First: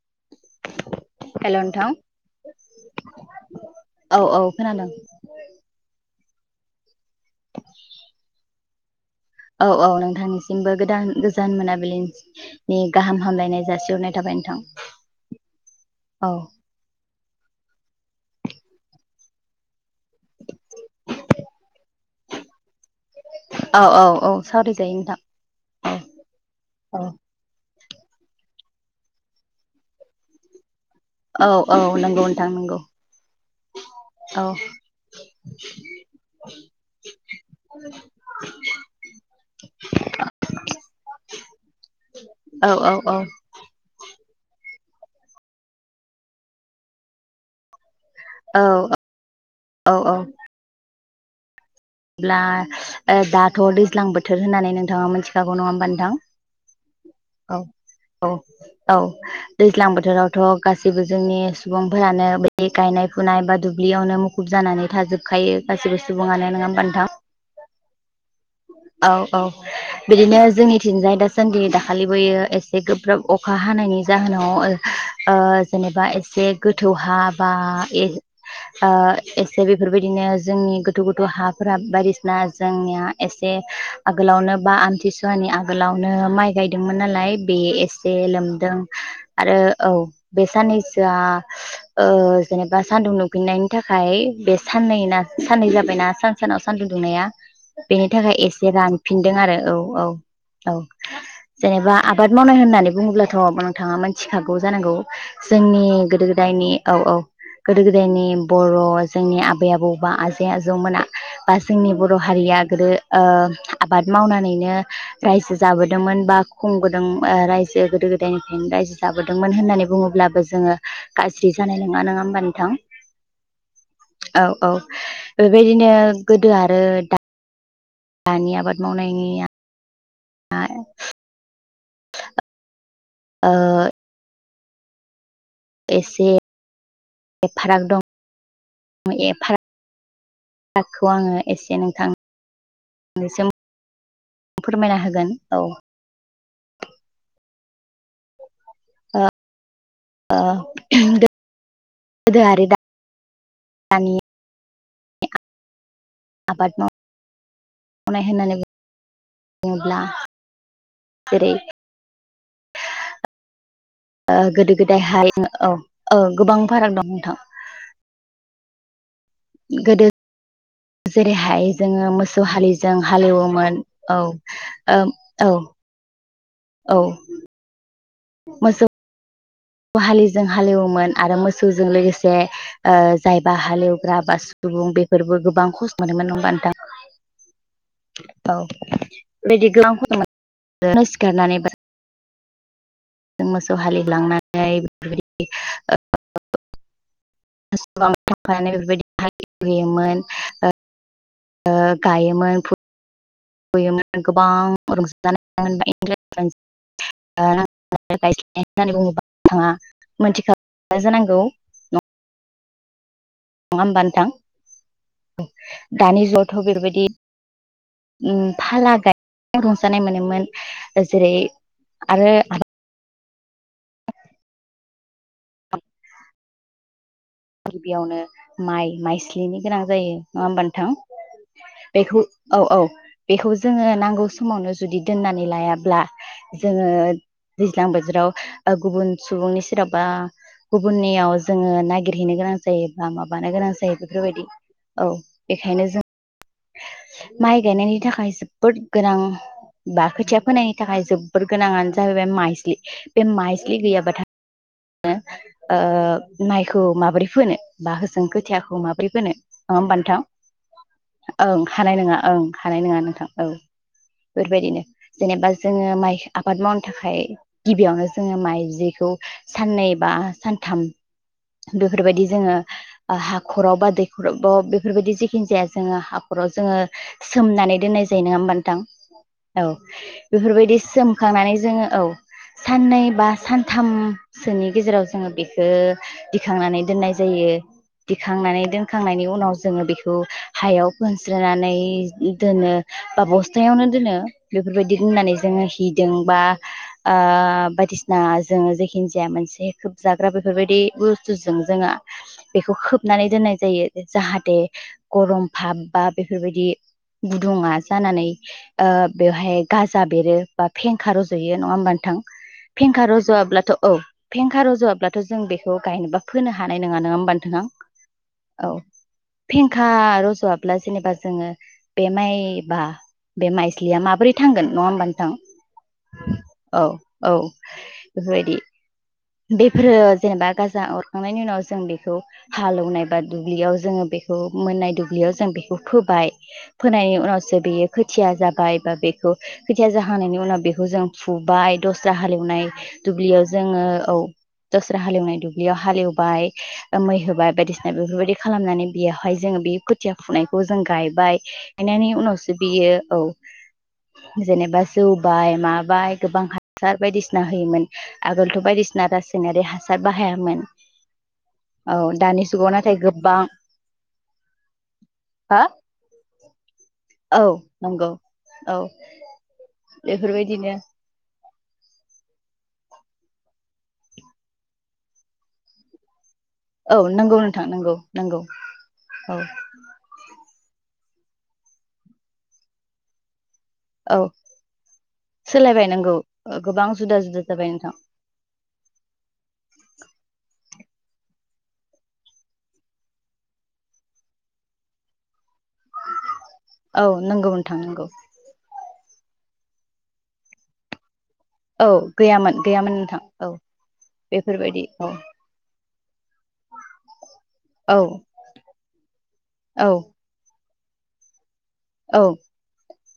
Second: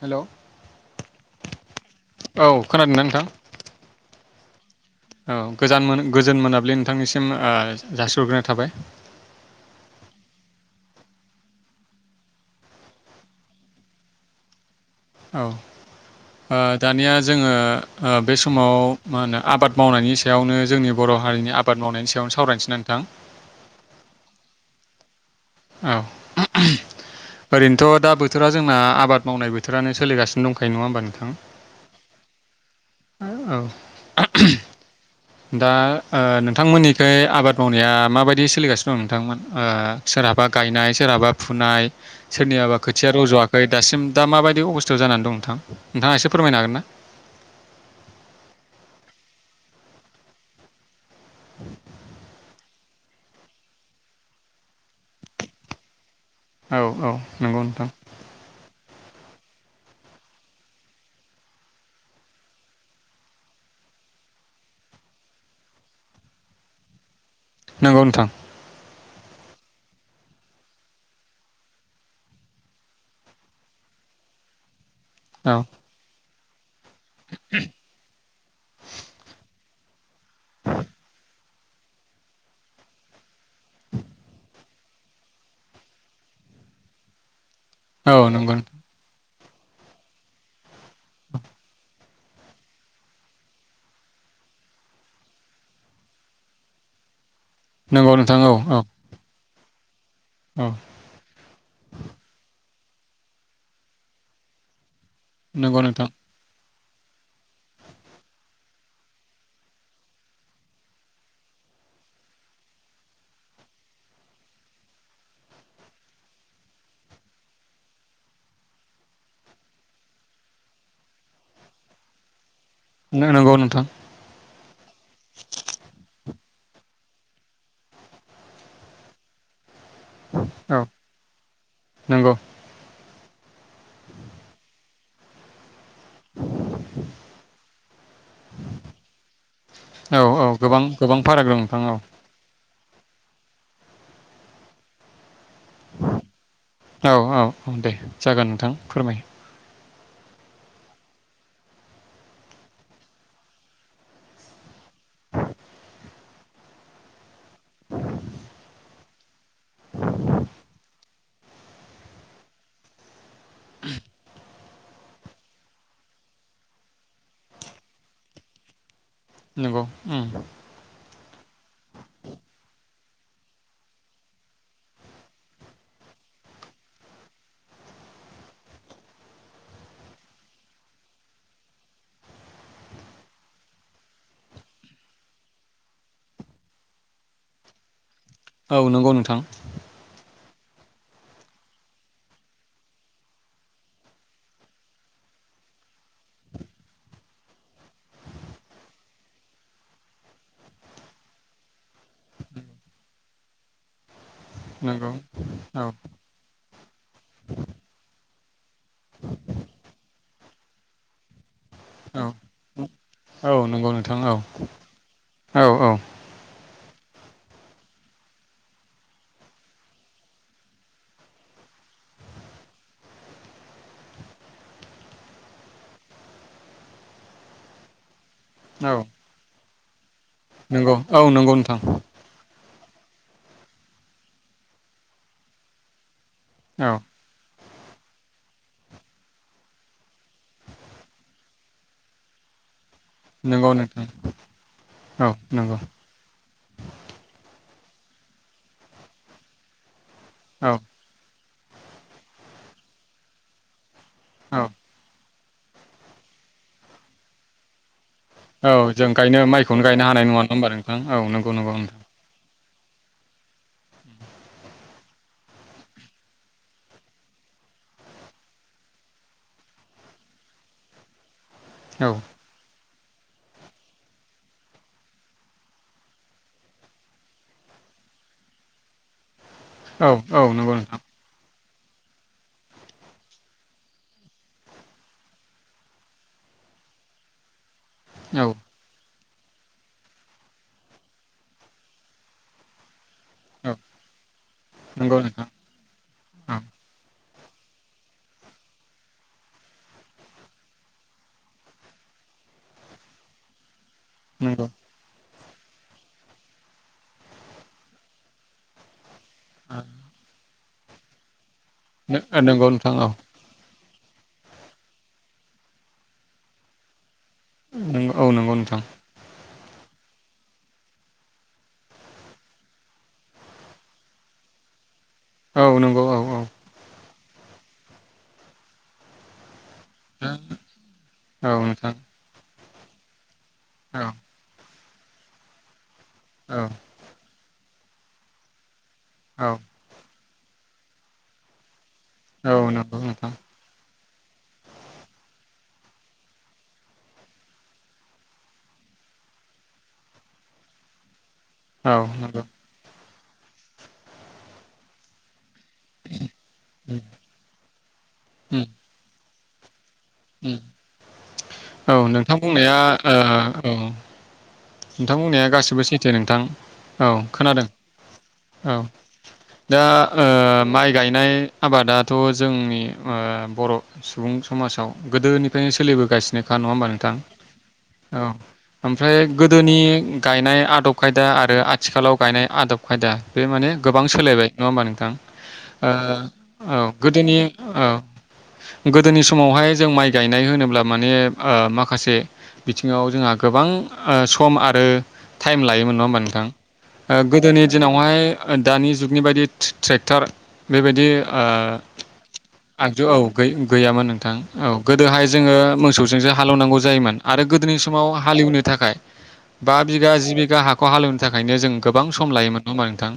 Hello hello नोंथां औ खोनादोंना नोंथां औ औ खोनादों औ गोजान गोजोन मोनाबलि नोंथांनिसिम ओ जासिहरग्रोनाय थाबाय औ औ नोंथांनिसिमबो गोदान गोजान मोनाबिलिनि गाहाम हामलायनाय जासिहरनाय थाबाय नोथां औ ओ दानिया जोङो बे समाव मा होनो आबाद मावनायनि सायावनो जोंनि बर' हारिनि आबाद मावनायनि सायावनो सावरायनोसै ना नोंथां औ औ औ सावरायजायो नोंथां औ औ ओरैनो थ' दा बोथोरा जोंना आबाद मावनाय बोथारानो सोलिगासिनो दंखायो नङा होम औ औ नंगौ नोंथां नंगौ औ दा नोंथांमोननिखै आबाद मावनाया माबायदि सोलिगासिनो दं नोंथांमोन ओ सोरहाबा गायनाय सोरहाबा फुनाय औ सोरनियाबा औ खोथिया औ रज'वाखै दासिम दा माबायदि अबस्थायाव जानानै दं नोंथां नोंथाङा एसे फोरमायनो हागोन ना औ औ औ औ अब्ला दाथ' दैज्लां बोथोर होननानै नोंथाङा मिथिखागौ नङा होमबा नोंथां औ औ नंगौ नोंथां औ औ दैज्लां बोथोरावथ' गासैबो जोंनि सुबुंफोरानो बे गायनाय फुनाय बा दुब्लि दुब्लियावनो मुखुब जानानै थाजोबखायो गासिबो सुबुङानो नोंहा होनबा नोंथां? नंगौ नोंथां। औ औ बिदिनो जोंनिथिजाय दासान्दि दाखालिबोयो एसे गोब्राब अखा हानायनि नि जाहोनाव ओ औ जेनेबा एसे गोथौ हा बा ओ एसे बेफोरबायदिनो जोंनि गोथौ गोथौ हाफोरा बायदिसिना जोंनिया एसे आगोलावनो बा आमथिसुवानि आगोलावनो माइ गायदोंमोन नालाय। बे एसे औ नंगौ लोमदों। आरो औ बे साननैसोआ ओ जेनेबा सानदुं दुंफिननायनि थाखाय बे साननैना साननै जाबायना सान सानाव सानदुं दुंनाया बेनि नंगौ थाखाय नोंथां औ एसे औ रानफिनदों आरो औ औ औ जेनेबा आबाद मावनाय होननानै बुङोब्लाथ' नोंथाङा मोनथिखागौ जानांगौ नंगौ जोंनि नोंथां गोदो गोदायनि औ औ गोदो गोदायनि बर' जोंनि आबै आबौ बा आजै आजौमोना बा जोंनि बर' हारिया गोदो ओ आबाद मावनानैनो रायजो जाबोदोंमोन बा खमबोदों जे गोदो गोदायनिफ्रायनो रायजो जाबोदोंमोन होननानै बुङोब्लाबो जोङो गाज्रि जानाय नोङा नङा होमबा नोंथां नंगौ नोंथां औ औ बेबायदिनो गोदो आरो दा दानि आबाद मावनायनिया औ नंगौ ओ एसे। ए फाराग दं ए फाराग। औ औ गोबां गोबां फाराग दं नोंथां औ से फोरमायना होगोन औ औ औ औ दे जागोन नोंथां फोरमाय ओ गोदोआरि दा दानि आबाद माव मावनाय होननानै बुङोब्ला जेरै [inaudible] ओ गोदो गोदाय ह औ औ गोबां फाराग दं नोंथां नंगौ गोदो उम जेरैहाय जोङो मोसौ हाललिजों हालेवोमोन औ उम औ [inaudible] औ मोसौ। हालिजों हालेवोमोन आरो मोसौजों लोगोसे ओ जायबा हालेवग्रा ब सुबुं बेफोरबो गोबां खस्थ' मोनोमोन नङा होमबा नोंथां [inaudible] औ नंगौ नोंथां बेदि फुङावनो सिखारनानै मोसौ हालि लांनानै बेफोरबायदि [unintelligible] ओ गायोमोन फु बुयोमोन गोबां नंगौ रंजानाय औ होननानै बुङोबा नोंथाङा मिथिख म जानांगौ औ औ नङा नंगौ नोंथां औ होनोमबानोथां औ औ दानि जुगावथ' बेफोरबायदि उम फाला गायनाय रंजानाय मोनोमोन जेरै आरो [unintelligible] [unintelligible] गिबियावनो औ माइ माइस्लिनि गोनां जायो नङा होमबानो नंगौ औ नंगौ नोंथां। औ औ बेखौ जोङो नांगौ समावनो जुदि दोननानै लायाब्ला जोङो औ दैज्लां बोथोराव गुबुन सुबुंनि सेराव बा गुबुननियाव जोङोनाय नागिरहैनो गोनां जायो बा माबानो नंगौ गोनां जायो नोंथां बेफोरबायदि औ बेखायनो जों [unintelligible] माइ गायनायनि थाखाय जोबोद गोनां बा खोथिया औ फोनायनि थाखाय जोबोर गोनाङानो जाहैबाय माइस्लि बे माइस्लि गैयाबाथाय औ। माइखौ माबोरै फोनो बा होजों खोथिया औ जों गायनो माइखौनो गायनो हानाय नङा ना ह होनबा नोंथां औ। नंगौ ओं नंगौ हानाय नोंथां नङा ओं हानाय नङा नोंथां औ। बेफोरबायदिनो जेनेबा जोङो माइ आबाद मावनो थाखाय गिबियावनो जोङो माइ जिखौ साननै बा सानथाम औ बेफोरबायदि जोङो हाख'राव बा दैखराव बेफोरबायदि जेखिनि जाया जोङो हाखराव जोङो सोमनानै दोननाय जायो नङा होमबा नोंथां? औ औ नंगौ बेफोरबायदि नोंथां सोमखांनानै जोङो औ। साननै बा सानथामसोनि गेजेराव जोङो बेखो दिखांनानै दोननाय जायो। औ दिखांनानै दोनखांनायनि उनाव जोङो बेखौ हायाव खोनस्रनानै दोनो बा औ बस्थायावनो दोनो बेफोरबायदि नंगौ होननानै नोंथां जोङो हिदों बा औ बायदिसिना जोङो जेखिनि जाया मोनसे खोब जाग्रा बेफोरबायदि बुस्थुजों जोङो बिखौ खोबनानै दोननाय जायो जाहाथे नंगौ गरम भाबबा बेफोरबादि गुदुङा जानानै बेवहाय गाजा बेरो बा फेंखा रज'यो बियो नङा होमबा नोथां। नंगौ नोंथां फेंखा रज'वाब्लाथ' औ, फेंखा रज'वाब्लाथ' जों बेखौ गायनोबा फोनो हानाय नङा नङा होमबा नोंथां। नोंगौ नोंथां। खा रज'वाब्ला जेनेबा जोङो बे माइबा बे माइस्लिया माबोरै थांगोन नङा होमबा नोंथां? औ नंगौ औ औ औ बेफोरबायदि। बेफोरो जेनेबा गाजा खांनायनि औ उनाव जों नोंथां बेखौ हालौवनाय बा दुब्लियाव जोङो औ बे बेखौ मोननाय दुब्लियाव जों बेखौ फोबाय औ फोनायनि उनावसो बेयो खोथिया जाबाय बा बेखौ औ खोथिया जाहानायनि उनाव बेखौ जों फुबाय दस्रा औ हालेवनाय नंगौ नोंथां दुब्लियाव जोङो औ। दस्रा हालेवनाय दुब्लियाव हालेवबाय मै होबाय बायदिसिना बेफोरबायदि खालामनानै बेयावहाय जोङो बे खुथिया फुनायखौ जों गायबाय औ गायनायनि नंगौ उनावसो बियो औ। जेनेबा जौबाय माबाय गोबां हासार बायदिसिना होयोमोन आगोलथ' बायदिसिना रासायनारि हासार बाहायामोन। औ नोंथां दानि जुगाव बुंनाया नाथाय औ। गोबां नोंथांमोननाया हा गासिबो सैथो नोंथां। औ खोनादों औ दा बेफोरबायदिनो माइ गायनाय आबादाथ' जोंनि बर' सुबुं समाजाव गोदोनिफ्रायनो सोलिबोगासिनो खा नङा होमबा औ नोंथां नंगौ नोंथां नंगौ औ नंगौ ओमफ्राय औ गोदोनि गायनाय आदब खायदा आरो आथिखालाव गायनाय आदब खायदा बे माने गोबां औ सोलायबाय नङा होमबा नोंथां सोलायबाय नंगौ गोबां औ जुदा गोदोनि जुदा जाबाय औ। नोंथां गोदोनि समावहाय जों माइ गायनाय होनोब्ला माने माखासे बिथिङाव जोंहा गोबां सम ओ आरो टाइम लायोमोन नङा होमबा नोंथां औ नंगौ गोदोनि नोंथां नंगौ दिनावहाय दानि जु गनि बायदि ट्रेक्टार बेबायदि ओ औ गैयामोन गैयामोन आगजु औ नोंथां गैयामोन नोंथां औ गोदोहाय जोङो मोसौजोंसो हालेवनांगौ जायोमोन। आरो गोदोनि औ समाव हालेवनो थाखाय बा औ बिगा, जि बिगा हाखौ हालेवनो थाखायनो जों गोबां औ सम लायोमोन नङाहोमबा नोंथां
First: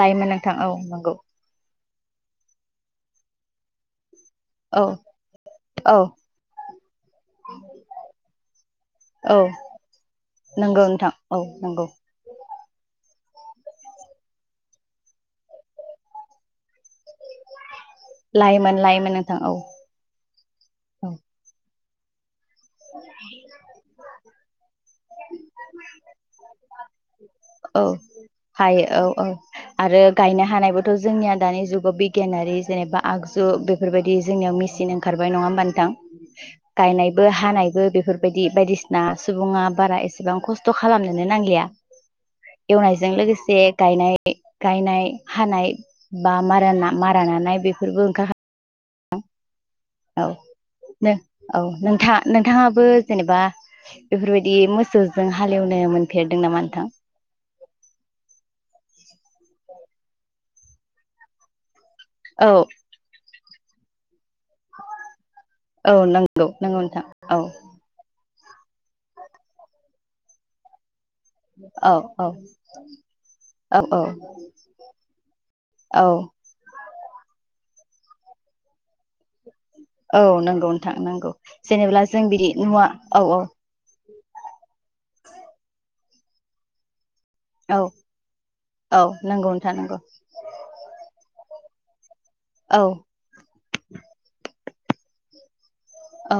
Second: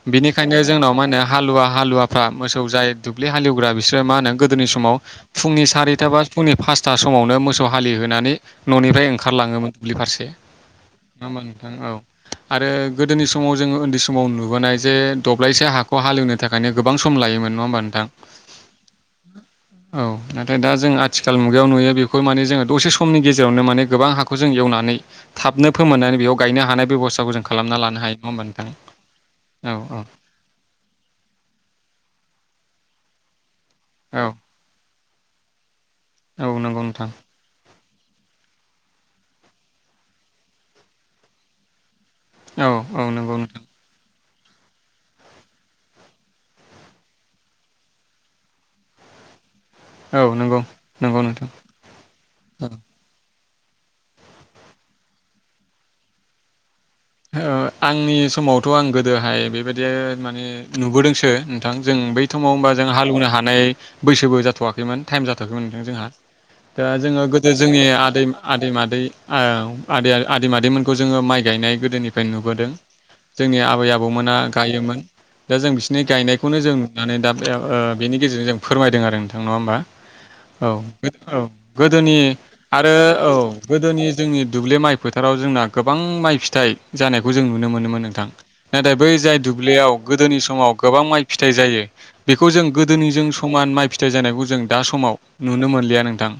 लायोमोन नोंथां बिनिखायनो औ जोंनाव मा नंगौ होनो हालुवा- हालुवा फ्रा मोसौ जाय दुब्लि हालेवग्रा बिसोरो मा होनों गोदोनि औ समाव फुंनि औ सारिथा बा फुंनि फासथा समावनो मोसौ हालिहोनानै न'निफ्राय औ ओंखारलाङोमोन दुब्लि फारसे नंगौ नोंथां नङा होमबा औ नोंथां? नंगौ औ आरो गोदोनि समाव जोङो उन्दै समाव नुबोनाय जे दब्लायसे हाखौ हालेवनो थाखायनो गोबां सम लायोमोन नङा होमबा नों थां लायोमोन लायोमोन नोंथां औ नाथाय दा जों औ आथिखाल मुगायाव दसे समनि गेजेरावनो माने गोबां हाखौजों एवनानै थाबनो फोमोननानै बेयाव गायनो हानाय बेबस्थाखौ जों खालामना औ लानो हायो नङा होमबा हायो औ औ नोंथां? औ आरो गायनो हानायबोथ' जोंनिया दानि जुगाव बिगियानारि जेनेबा आगजु बेफोरबायदि औ जोंनियाव मेसिन ओंखारबाय नङा होमबा नोंथां? औ नंगौ नोंथां गायनायबो हानायबो बेफोरबायदि बायदिसिना सुबुङा बारा एसेबां खस्थ' खालामनोनो नांलिया औ औ एवनायजों नंगौ लोगोसे नोंथां गायनाय गायनाय हानाय बा मार मारा नानाय बेफोरबो ओंखार नंगौ औ नंगौ नोंथां - औ नोंथां औ। नोंथाङाबो जेनेबा बेफोरबायदि मोसौजों हालेवनो मोनफेरदों नामा नोंथां? ओ आंनि समावथ' आं गोदोहाय बेबायदि माने नुबोदोंसो जों बै औ समाव होमबा जों हालौवनो हानाय बैसोबो जाथ'वाखैमोन टाइम जाथवाखैमोन औ जोंहा नंगौ नंगौ दा नोंथां जोङो औ गोदो जोंनि आदै आदै -मादै आदै -मादैमोनखौ जोङो माइ गायनाय औ गोदोनिफ्राय औ नुबोदों जोंनि औ आबै - औ आबौमोना गायोमोन दा जों बिसिनि औ गायनायखौनो जों नुनानै दा ओ बेनि गेजेरजों जों फोरमायदों आरो नोंथां नङा होनोमबा? नंगौ औ नोंथां नंगौ - औ जेनेबा गोदोनि जों बिदि मुवा आरो औ गोदोनि जोंनि दुब्लि माइ फोथाराव जोंना गोबां माइ फिथाइ जानाय जों नुनो औ मोनोमोन नोंथां नाथाय औ बै जाय नंगौ नोंथां दुब्लियाव नंगौ गोदोनि समाव गोबां माइ फ फिथाइ जायो बेखौ जों औ गोदोनिजों समान माइ फिथाइ जानायखौ जों दा समाव नुनो मोन गैया नोंथां औ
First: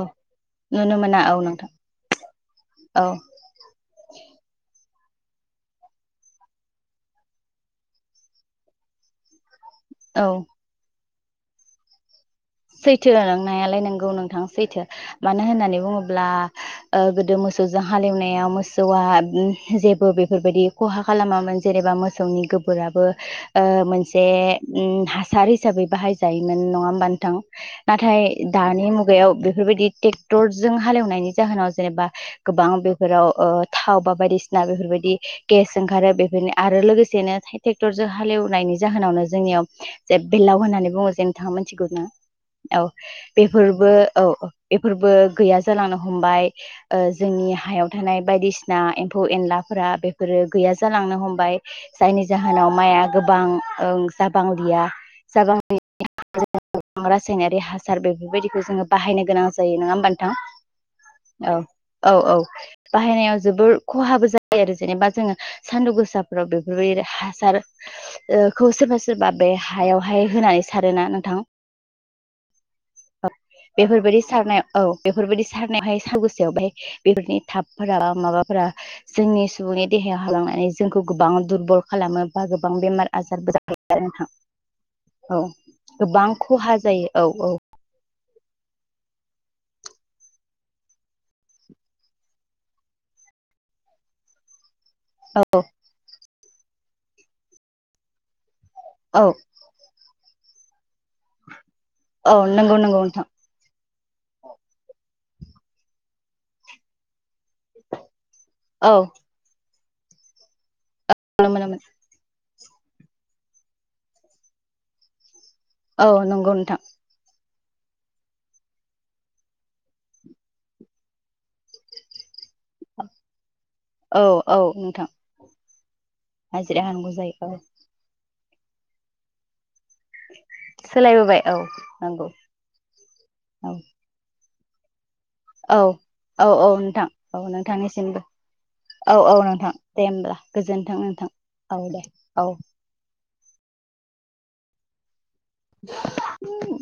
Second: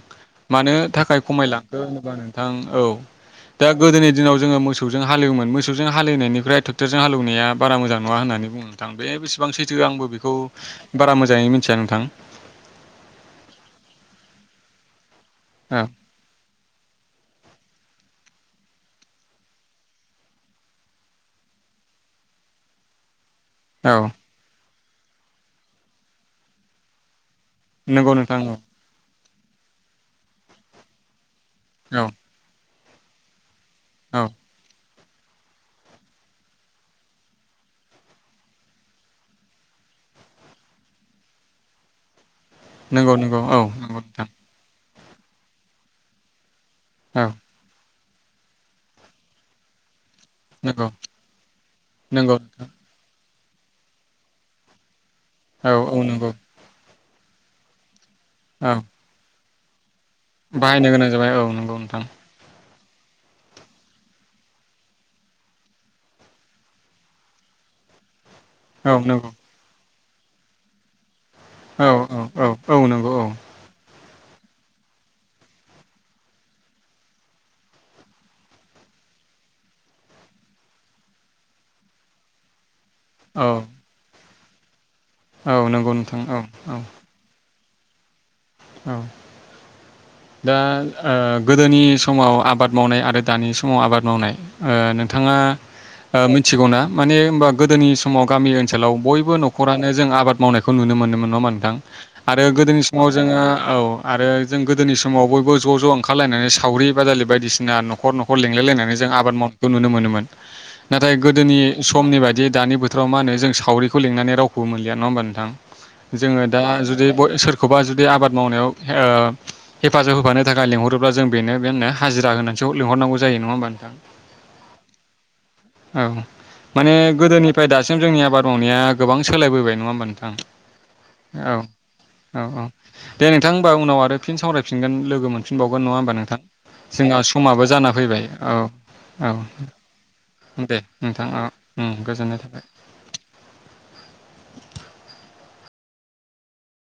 मानो नुनो थाखाय मोना औ नोंथां खमायलांखो होनोबा नोंथां औ दा गोदोनि दिनाव जोङो मोसौ मोसौजों हालेवोमोन मोसजों हेलेवनायनिफ्राय ट्रेक्टरजों हालेवनाया बारा मोजां नङा होननानै बुङो नोंथां बे बेसेबां सैथो? आंबो औ बेखौ बारा मोजाङै मिथिया नोंथां। सैथो नंनायालाय नोंगौ नोंथां सैथो। मानो होननानै औ बुङोब्ला ओ गोदो मोसौजों हालेवनायाव मो मोसौआ जेबो बेफोरबायदि खहा खालामामोन जेनेबा मोसौनि गोबोराबो ओ औ मोनसे उ हासार हिसाबै बाहायजायोमोन नङा होमबा नोंथां? नंगौ नाथाय नोंथां औ दानि मुगायाव बेफोरबायदि ट्रेक्टरजों हालेवनायनि जाहोनाव औ जेनेबा गोबां बेफोराव थाव बा औ बायदिसिना बेफोरबायदि गेस ओंखारो बेफोरनो आरो लोगोसेनो ट्रेक्टरजों हालेवनायनि जाहोनावनो जोंनियाव बेलाव होननानै बुङो जे नोंथाङा मोनथिगौ औ नंगौ नंगौ औ बेफोरबो नंगौ औ नोंथां औ फोरबो गैया जालांनो हमबाय ओ औ जोंनि हायाव थानाय बायदिसिना एम्फौ- एनलाफोरा बे रो गैया नंगौ जालांनो हमबाय जायनि नंगौ नोंथां जाहोनाव माइआ गोबां ओं जाबांलिया जाबां औ - औ नंगौ रासायनारि हासार बेफोरबायदिखौ औ जोङो बाहायनोगोनां जायो नङा होमबा? बाहायनो गोनां जाबाय औ नंगौ नोंथां - औ - औ बाहायनायाव जोबोर खहाबो जायो आरो जेनेबा जोङो सानदुं गोसाफोराव बेफोरबायदि हासार ओ खौ औ सोरबा नंगौ सोरबा बे हायावहाय होनानै सारोना नोंथां औ - औ - औ- औ नंगौ औ बेफोरबायदि सारनायाव औ बेफोरबायाददि सारनायावहाय सुसयाव बहाय बेफोरनि थाबफोरा माबाफोरा जों जोंनि सुबुंनि देहायाव हालांनानै जोंखौ गोबां दुरबल खालामो बा गोबां बेमार औ आजारबो [unintelligible] नोंथां औ नंगौ नोंथां गोबां औ खहा औ जायो औ औ औ दा ओ गोदोनि समाव आबाद मावनाय आरो दानि समाव आबाद मावनाय ओ नोंथाङा ओ मिथिगौना माने होनबा गोदोनि समाव गामि ओ ओनसोलाव औ बयबो न'खरानो जों आबाद मावनायखौ नुनो मोनोमोन नङा नोंथां आरो औ नंगौ गोदोनि नंगौ समाव नोंथां जोङो औ आरो जों गोदोनि समाव बयबो ज' ज' ओंखारलायनानै सावरि बादालि बायदिसिना ना न'खर न'खर लेंलाय औ लायनानै जों आबाद मावनायखौ नुनो मोनोमोन नाथाय नुनो गोदोनि मोनोमोन समनि बायदि दानि बोथोराव मा होनो जों सावरिखौ लिंनानै रावखौबो मोनलिया नङा होमबा नोंथां औ जोङो नंगौ दा नोंथां जुदि ब सोर बे आबाद मावनायाव ओ हेफाजाब होफानो थाखाय लिंहरोब्ला जों बेनो बे होननो हाजिरा होनानैसो‌ लिंहरनांगौ जायो नङा होमबानो औ औ नोंथां औ हाजिरा माने होनांगौ जायो औ गोदोनिफ्राय दासिम जोंनि आबाद र'निया गोबां सोलायबोबाय नङा होमबा नोंथां सोलायबोबाय औ नंगौ औ औ दे नोंथां औ होमबा उनाव आरो फिन सावरायफिनगोन लो गो औ मोनफिनबावगोन नङा होमबा नोंथां औ औ नोंथां जोंहा औ समाबो जाना नोंथांनिसिमबो फैबाय औ औ नोंथां दे होमब्ला दे गोजोन्थों नोंथां नोंथाङा औ उम दे गोजोननाय औ थाबाय [unintelligible]